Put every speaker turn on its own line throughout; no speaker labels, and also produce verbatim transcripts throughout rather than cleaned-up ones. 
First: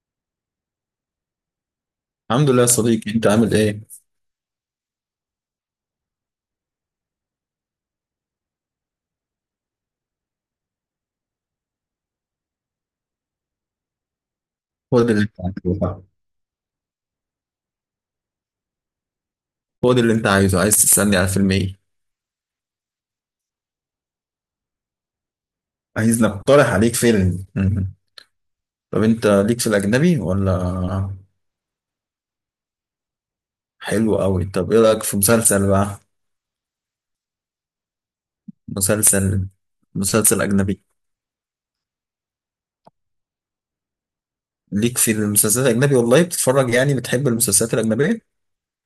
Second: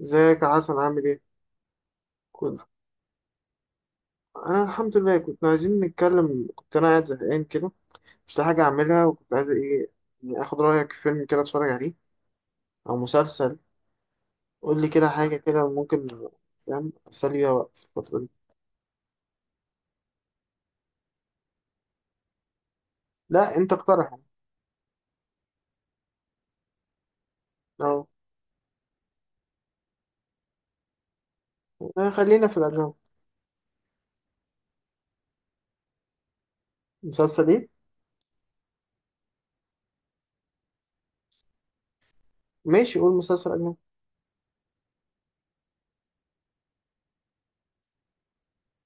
ازيك يا حسن، عامل ايه؟
الحمد
كنت
لله يا صديقي، انت عامل ايه؟
انا الحمد لله، كنت عايزين نتكلم. كنت انا قاعد زهقان كده، مش لاقي حاجه اعملها، وكنت عايز ايه يعني، اخد رايك في فيلم كده اتفرج عليه او مسلسل. قول لي
هو
كده
ده اللي
حاجه
انت
كده
عايزه؟
ممكن، فاهم، اسلي بيها وقت في الفتره دي.
هو ده اللي انت عايزه، عايز تسألني على فيلم ايه؟
لا انت اقترح يعني.
عايز نقترح عليك فيلم. مم.
اه.
طب انت ليك في الأجنبي ولا؟
آه، خلينا في الاجنبي.
حلو قوي. طب ايه رأيك في مسلسل بقى؟
مسلسل ايه؟
مسلسل مسلسل أجنبي.
ماشي، قول مسلسل اجنبي.
ليك في المسلسلات الأجنبي والله؟ بتتفرج يعني، بتحب المسلسلات الأجنبية؟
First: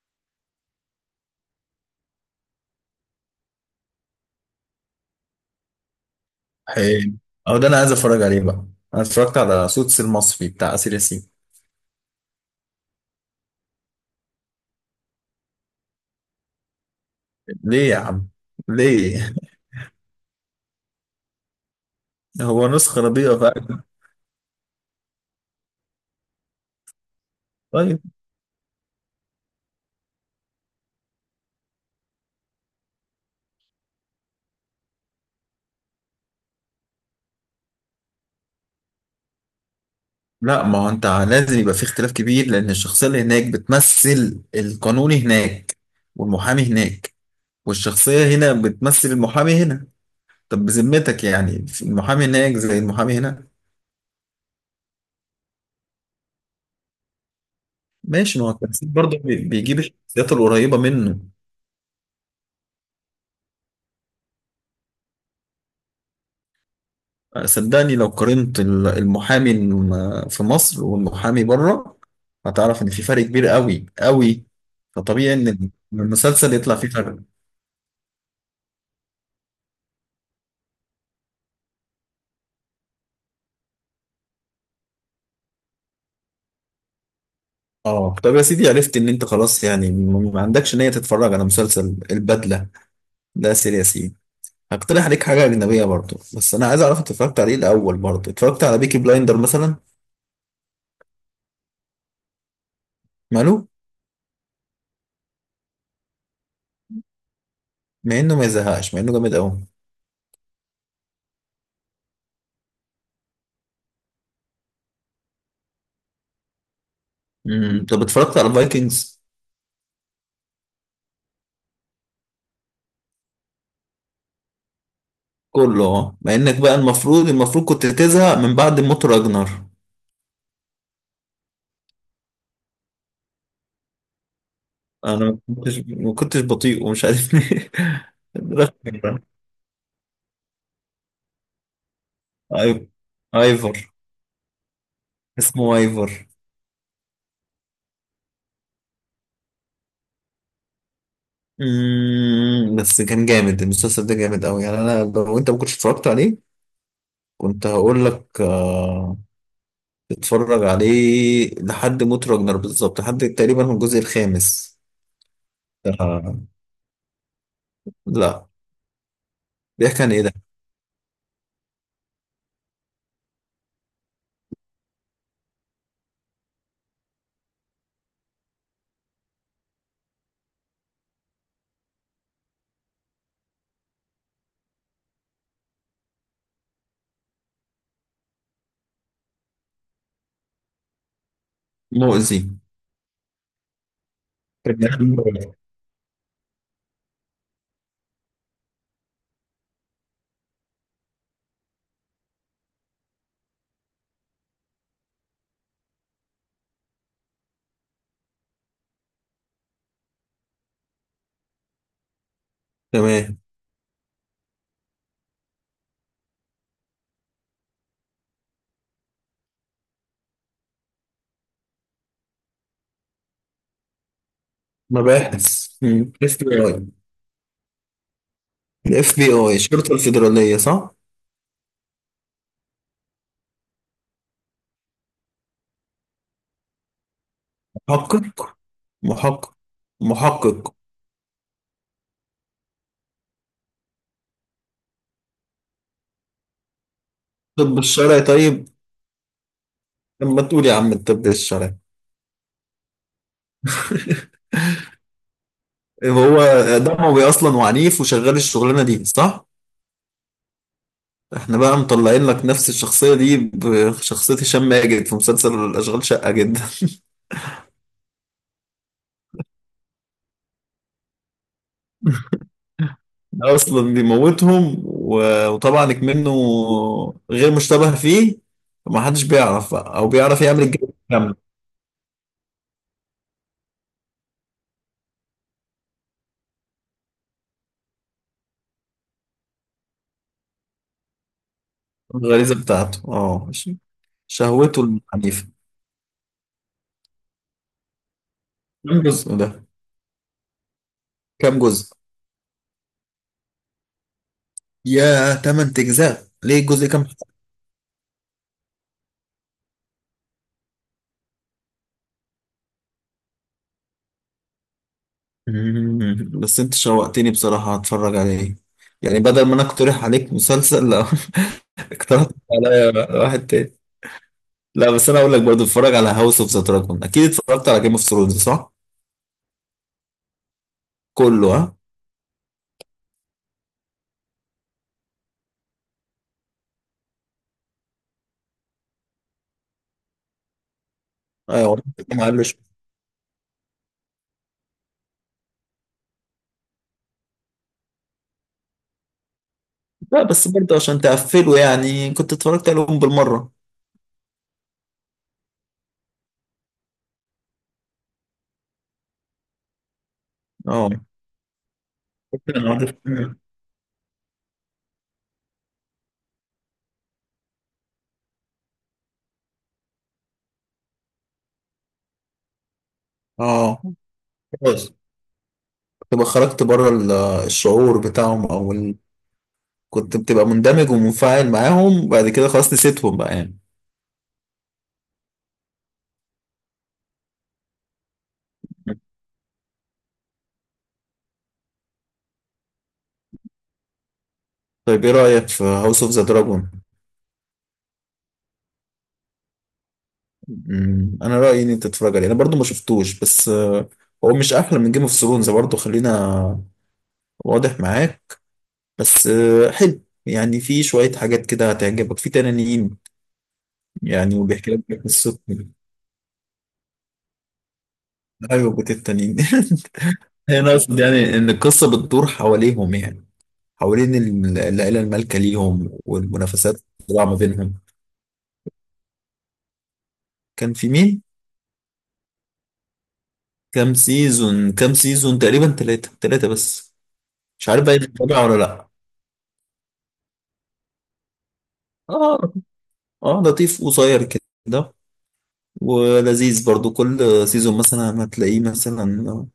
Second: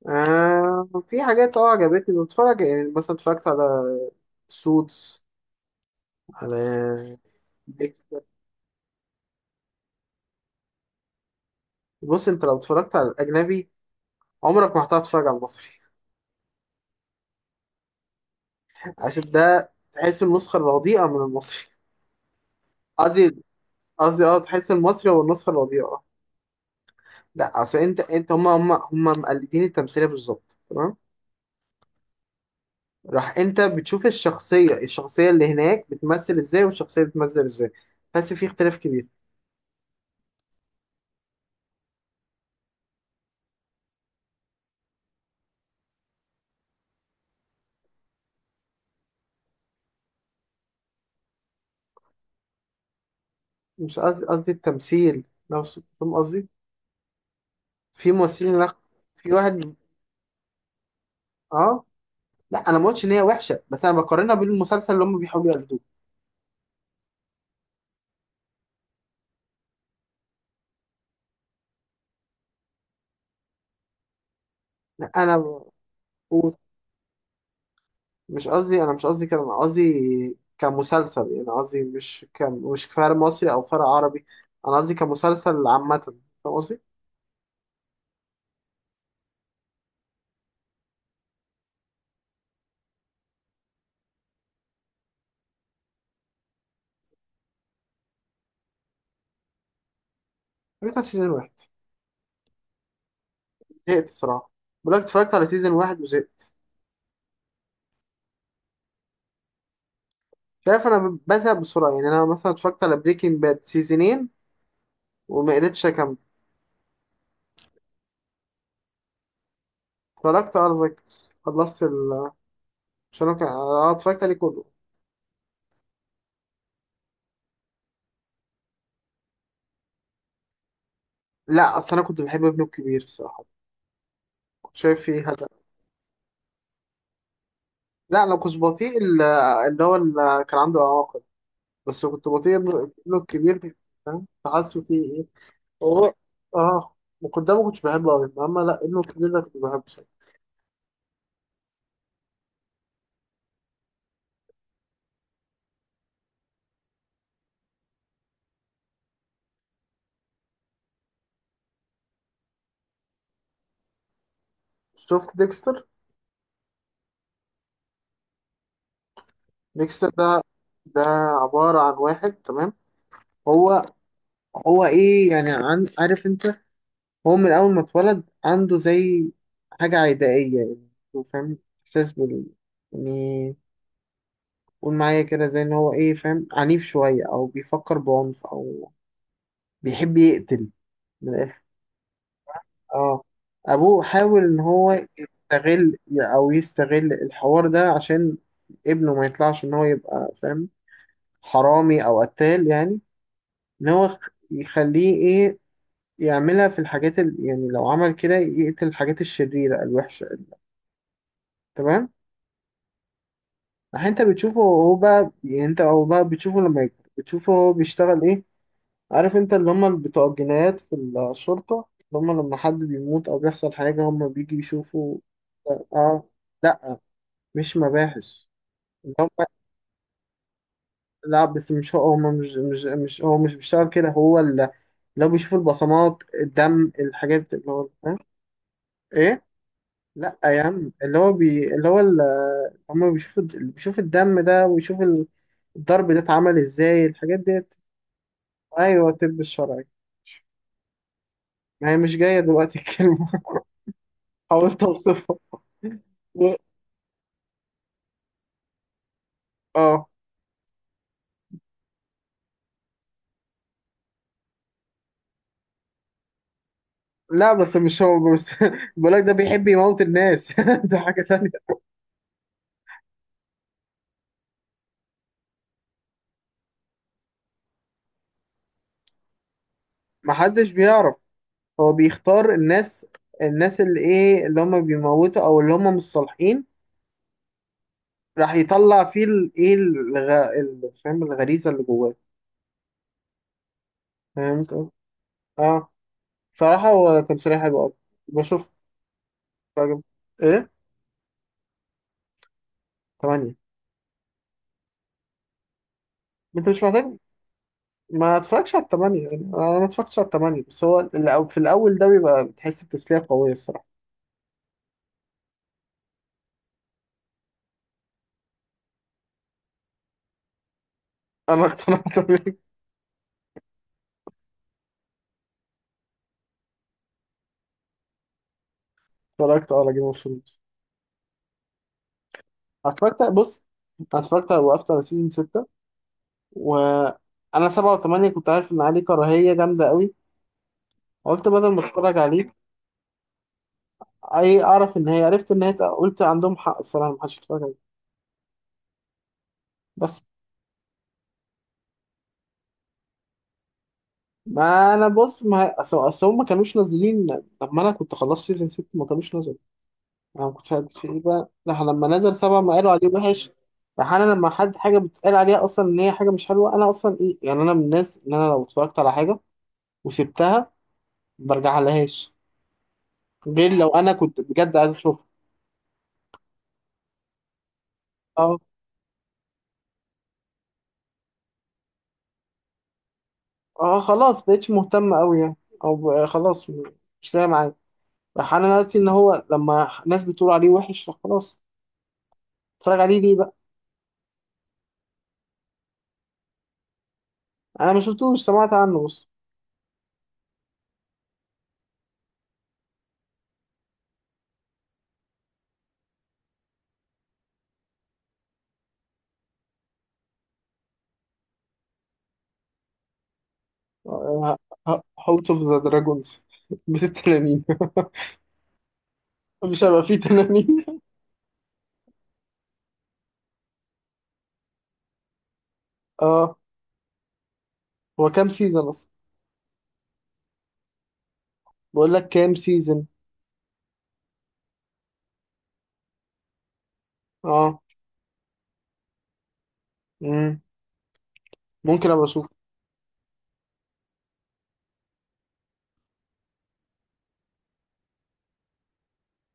آه، في حاجات اه عجبتني بتفرج يعني، مثلا اتفرجت على سوتس،
حلو،
على
أو ده أنا عايز أتفرج
بيك-
عليه بقى. أنا اتفرجت على سوتس المصري بتاع آسر ياسين.
بص، انت لو اتفرجت على الاجنبي عمرك ما هتعرف تتفرج على المصري.
ليه يا عم؟
عشان
ليه؟
ده تحس النسخة الرديئة من المصري.
هو نسخة رديئة
قصدي
بقى؟
قصدي اه تحس المصري هو النسخة الرديئة. لا اصل انت
طيب.
انت هم هم هم مقلدين التمثيلية بالظبط تمام. راح انت بتشوف الشخصية، الشخصية اللي هناك بتمثل ازاي والشخصية بتمثل ازاي، بس في اختلاف كبير.
لا، ما هو انت لازم يبقى في اختلاف كبير، لان الشخصيه اللي هناك بتمثل القانون هناك، والمحامي هناك، والشخصيه هنا بتمثل المحامي هنا. طب بذمتك، يعني المحامي هناك زي المحامي هنا؟
مش قصدي، قصدي التمثيل نفسه، فاهم قصدي؟ في
ماشي، ما هو
ممثلين، لا،
التمثيل برضه
في
بي-
واحد.
بيجيب الشخصيات القريبه منه.
اه لا، انا ما قلتش ان هي وحشة، بس انا بقارنها بالمسلسل اللي هم بيحاولوا يقلدوه.
صدقني لو قارنت ال- المحامي الم- في مصر والمحامي بره، هتعرف ان في فرق كبير قوي قوي،
لا
فطبيعي
انا
ان المسلسل يطلع فيه فرق.
مش قصدي، انا مش قصدي كده، انا قصدي كمسلسل يعني، قصدي مش ك مش فرق مصري او فرق عربي، انا قصدي كمسلسل عامة. فاهم قصدي؟
اه، طب يا سيدي، عرفت ان انت خلاص يعني م- ما عندكش نية تتفرج على مسلسل البدلة. ده سيرياسي. هقترح عليك حاجة أجنبية برضه، بس أنا عايز أعرف أنت اتفرجت عليه الأول برضه، اتفرجت على بيكي بلايندر مثلا؟
اتفرجت على سيزون واحد.
ماله؟
زهقت الصراحة. بقول لك اتفرجت على سيزون واحد وزهقت.
مع إنه ما يزهقش، مع إنه جامد أوي.
شايف، انا بزهق بسرعة يعني، انا مثلا اتفرجت على بريكنج باد سيزونين وما قدرتش اكمل.
امم طب اتفرجت على الفايكنجز؟
اتفرجت على فايكنجز، خلصت ال مش انا كان- اه اتفرجت عليه كله.
كله، اه. مع إنك بقى المفروض، المفروض كنت تزهق من بعد موت راجنر.
لا اصل انا كنت بحب ابنه الكبير الصراحة، كنت شايف فيه
أنا
هدف.
ما كنتش، ما كنتش بطيء ومش عارف ليه.
لا انا كنت بطيء،
ايفر.
ال- اللي هو اللي كان عنده اعاقة، بس كنت بطيء ابنه، ابنه الكبير،
ايفر.
فاهم، حاسه فيه ايه.
اسمه
هو،
ايفر.
اه وقدامه ما كنتش بحبه قوي، اما لا، ابنه الكبير ده كنت بحبه صراحة.
مم، بس كان جامد المسلسل ده، جامد قوي يعني. انا لو انت ما كنتش اتفرجت عليه، كنت هقول لك آه، اتفرج عليه لحد موت راجنر بالظبط، لحد تقريبا من الجزء الخامس.
شفت ديكستر؟
آه، لا. بيحكي
ديكستر
عن ايه ده؟
ده، ده عبارة عن واحد، تمام؟ هو هو ايه يعني، عن، عارف انت، هو من اول ما اتولد عنده زي حاجة عدائية يعني. هو فاهم احساس بال يعني قول معايا كده زي ان هو ايه، فاهم، عنيف شوية او بيفكر بعنف او بيحب يقتل من الآخر.
مؤذي.
اه. ابوه حاول ان هو يستغل او يستغل الحوار ده عشان ابنه ما يطلعش ان هو يبقى فاهم، حرامي او قتال يعني. ان هو خ- يخليه ايه، يعملها في الحاجات ال... يعني لو عمل كده يقتل الحاجات الشريرة الوحشة، تمام.
تمام.
راح انت بتشوفه هو بقى يعني، انت او بقى بتشوفه لما يكبر، بتشوفه هو بيشتغل ايه، عارف انت اللي هم بتوع الجنايات في الشرطة، اللي هم لما حد بيموت او بيحصل حاجة هم بيجي يشوفوا.
مباحث.
اه.
اف بي اي.
مش مباحث. اللي
الاف بي
هم
اي، الشرطة الفيدرالية، صح؟
لا، بس مش هو، هم مش مش مش هو مش بيشتغل كده، هو اللي لو بيشوف البصمات، الدم، الحاجات، اللي هو، فاهم؟
محقق.
ايه.
محقق.
لا يا
محقق.
عم، اللي هو بي اللي هو اللي هم بيشوفوا، اللي بيشوف الدم ده ويشوف ال- الضرب ده اتعمل ازاي، الحاجات ديت.
طب الشرعي طيب.
ايوه، الطب الشرعي.
لما تقول يا عم الطب الشرعي.
ما هي مش جايه دلوقتي الكلمه. حاولت اوصفها.
هو دموي اصلا وعنيف، وشغال الشغلانه دي، صح؟
اه.
احنا بقى مطلعين لك نفس الشخصيه دي بشخصيه هشام ماجد في مسلسل اشغال شقه جدا.
لا، بس مش هو بس. بقولك ده بيحب يموت الناس. ده حاجه تانية.
ده اصلا بيموتهم و- وطبعا منه، غير مشتبه فيه، ما حدش بيعرف بقى، او بيعرف يعمل
محدش
الجو
بيعرف.
كامله.
هو بيختار الناس، الناس اللي ايه، اللي هم بيموتوا او اللي هم مش صالحين. راح يطلع فيه الايه، الغ... ال- فاهم، الغريزه اللي جواه.
الغريزه بتاعته، اه ماشي.
فهمت.
شهوته العنيفه.
اه. صراحه هو تمثيليه حلو قوي، بشوف،
كم جزء ده؟
راجل، ايه،
كم جزء؟
تمانية.
يا تمن اجزاء، ليه
انت مش
الجزء
محتاج
كام؟
ما اتفرجش على التمانية يعني، انا ما اتفرجتش على التمانية، بس هو الأو- في الاول ده بيبقى بتحس بتسلية قوية الصراحة.
مم. بس انت شوقتني بصراحة، هتفرج عليه يعني بدل ما انا اقترح عليك مسلسل، لا.
انا اقتنعت
اقترحت
بيه.
عليا واحد تاني. لا بس انا اقول لك برضو، اتفرج على هاوس اوف ذا دراجون. اكيد اتفرجت على جيم اوف ثرونز، صح؟
اتفرجت اه على جيم اوف ثرونز.
كله، ها؟
اتفرجت، بص، أنا اتفرجت على وقفت على سيزون ستة، وانا سبعة وثمانية كنت عارف ان عليه كراهية جامدة قوي، قلت بدل ما
ايوه.
اتفرج
ما
عليه.
قالوش.
اي، اعرف ان هي، عرفت ان هي، قلت عندهم حق الصراحة، ما حدش يتفرج عليه. بس.
لا بس برضو عشان تقفله يعني، كنت اتفرجت عليهم بالمرة.
ما انا بص، ما اصل، أصل هم ما كانوش نازلين. لما انا كنت خلصت سيزون ستة ما كانوش نزلوا. انا ما كنتش
اه،
عارف في ايه بقى، راح لما نزل سبعة
أنا
ما قالوا
عارف.
عليه وحش. راح انا، لما حد حاجة بتقال عليها اصلا ان هي حاجة مش حلوة، انا اصلا ايه يعني، انا من الناس ان انا لو اتفرجت على حاجة وسبتها ما برجع لهاش، غير
اه
لو انا كنت بجد عايز
خلاص.
اشوفها.
تبقى خرجت بره ال- الشعور بتاعهم او ال... كنت بتبقى مندمج ومنفعل معاهم، بعد كده خلاص نسيتهم بقى يعني.
اه، خلاص بقتش مهتمة أوي يعني، أو بقى خلاص م- مش لاقي معايا. راح أنا دلوقتي إن هو لما ناس بتقول عليه وحش، راح خلاص، اتفرج عليه ليه بقى.
طيب ايه رأيك في هاوس اوف ذا دراجون؟
أنا ما شفتوش، سمعت عنه بس.
انا رأيي ان انت تتفرج عليه، انا برضو ما شفتوش بس آه، هو مش احلى من جيم اوف ثرونز برضو، خلينا واضح معاك. بس آه، حلو يعني، في شوية حاجات كده هتعجبك، في تنانين يعني، وبيحكي لك قصة.
هاوس اوف ذا دراجونز. بيت التنانين.
ايوه، بيت التنانين.
مش هيبقى فيه
انا
تنانين.
اقصد يعني ان القصة بتدور حواليهم يعني، حوالين ال- العيلة المالكة ليهم
اه.
والمنافسات اللي ما بينهم.
هو كام سيزون أصلا؟
كان في مين؟
بقول لك، كام سيزون؟
كام سيزون؟ كام سيزون تقريبا؟ ثلاثة، ثلاثة بس. مش
اه.
عارف بقى تتابع ولا لا.
مم. ممكن أبقى أشوف.
اه. اه، لطيف وصغير كده، ولذيذ برضو. كل سيزون مثلا هتلاقيه مثلا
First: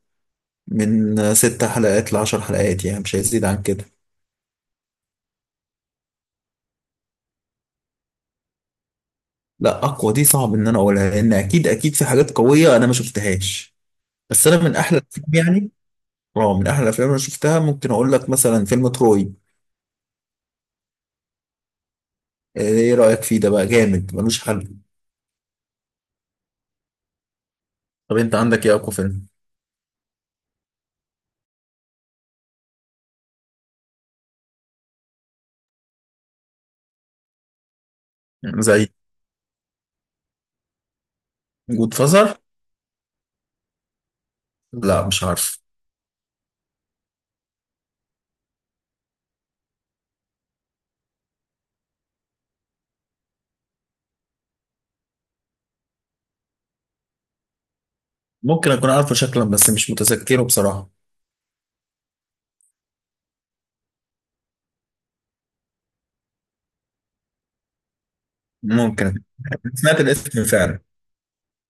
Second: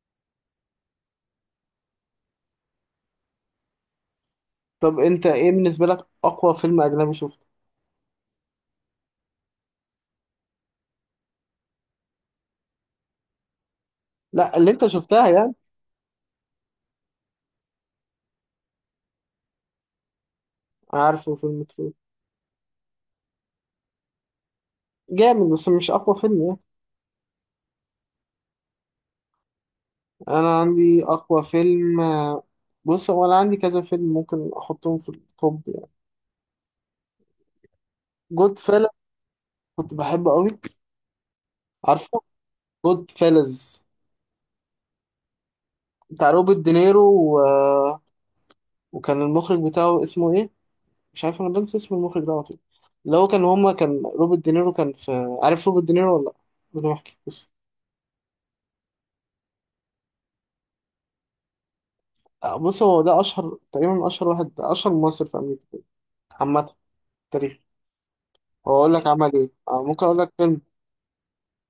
من ست حلقات لعشر حلقات، يعني مش هيزيد عن كده.
طب أنت إيه بالنسبة لك أقوى فيلم أجنبي شفته؟
لا، اقوى دي صعب ان انا اقولها، لان اكيد اكيد في حاجات قويه انا ما شفتهاش، بس
لا،
انا
اللي
من
أنت
احلى الافلام
شفتها يعني.
يعني. اه، من احلى الافلام اللي انا شفتها، ممكن اقول لك مثلا فيلم تروي.
عارفه فيلم ترو.
آه، ايه رايك فيه؟ ده بقى جامد ملوش حل.
جامد بس مش أقوى فيلم يعني.
طب انت عندك ايه اقوى فيلم؟
انا عندي اقوى فيلم، بص، هو انا عندي كذا فيلم ممكن احطهم في التوب يعني. جود
يعني
فيلز،
زي
كنت بحبه قوي.
جود
عارفه
فازر؟
جود فيلز؟
لا مش عارف.
بتاع روبرت دينيرو و... وكان المخرج بتاعه اسمه ايه، مش عارف، انا بنسى اسم المخرج ده على طول. اللي هو كان، هما كان روبرت دينيرو كان في، عارف روبرت دينيرو ولا لا؟ بدون ما احكي، بص،
ممكن اكون عارفه شكلا بس مش متذكره بصراحه.
بص هو ده اشهر تقريبا، اشهر واحد، اشهر ممثل في امريكا عامه في التاريخ. هو اقول لك
ممكن.
عمل ايه، آه،
سمعت
ممكن اقول لك
الاسم
فيلم،
فعلا.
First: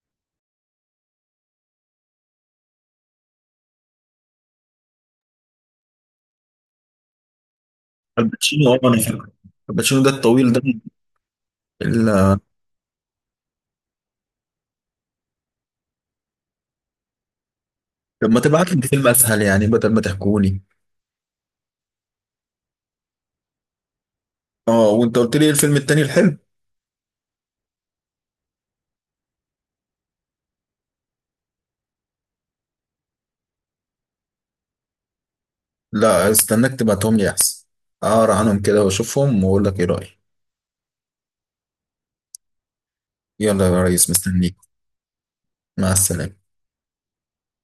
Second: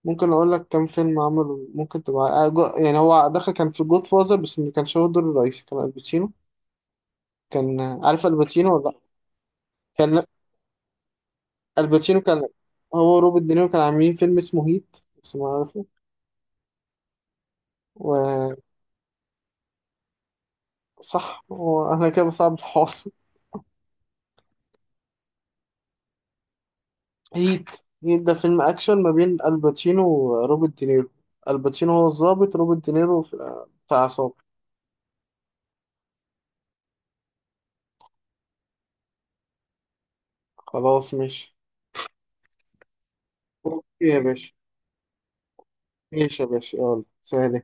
ممكن اقول لك كام فيلم عمله ممكن تبقى، آه، جو- يعني هو دخل كان في جود فازر بس ما كانش هو الدور الرئيسي، كان الباتشينو. كان، آه، عارف الباتشينو
الباتشينو، اه
ولا
انا
لا؟
فاكره. الباتشينو ده
كان
الطويل ده.
الباتشينو
ال-.
كان هو روبرت دينيرو كان عاملين فيلم اسمه هيت، بس ما عارفه.
طب ما تبعت لي فيلم اسهل، يعني بدل ما تحكوني.
وصح، هو انا كده بصعب الحوار.
اه، وانت قلت لي إيه الفيلم التاني الحلو؟
هيت، هيت ده فيلم اكشن ما بين الباتشينو وروبرت دينيرو. الباتشينو هو الضابط، روبرت دينيرو في- بتاع عصابة.
لا استناك تبعتهم لي احسن، اقرا عنهم كده واشوفهم واقول لك ايه رايي.
خلاص ماشي.
يلا يا
اوكي
ريس
يا باشا.
مستنيك. مع السلامه.
ماشي يا باشا، يلا سلام.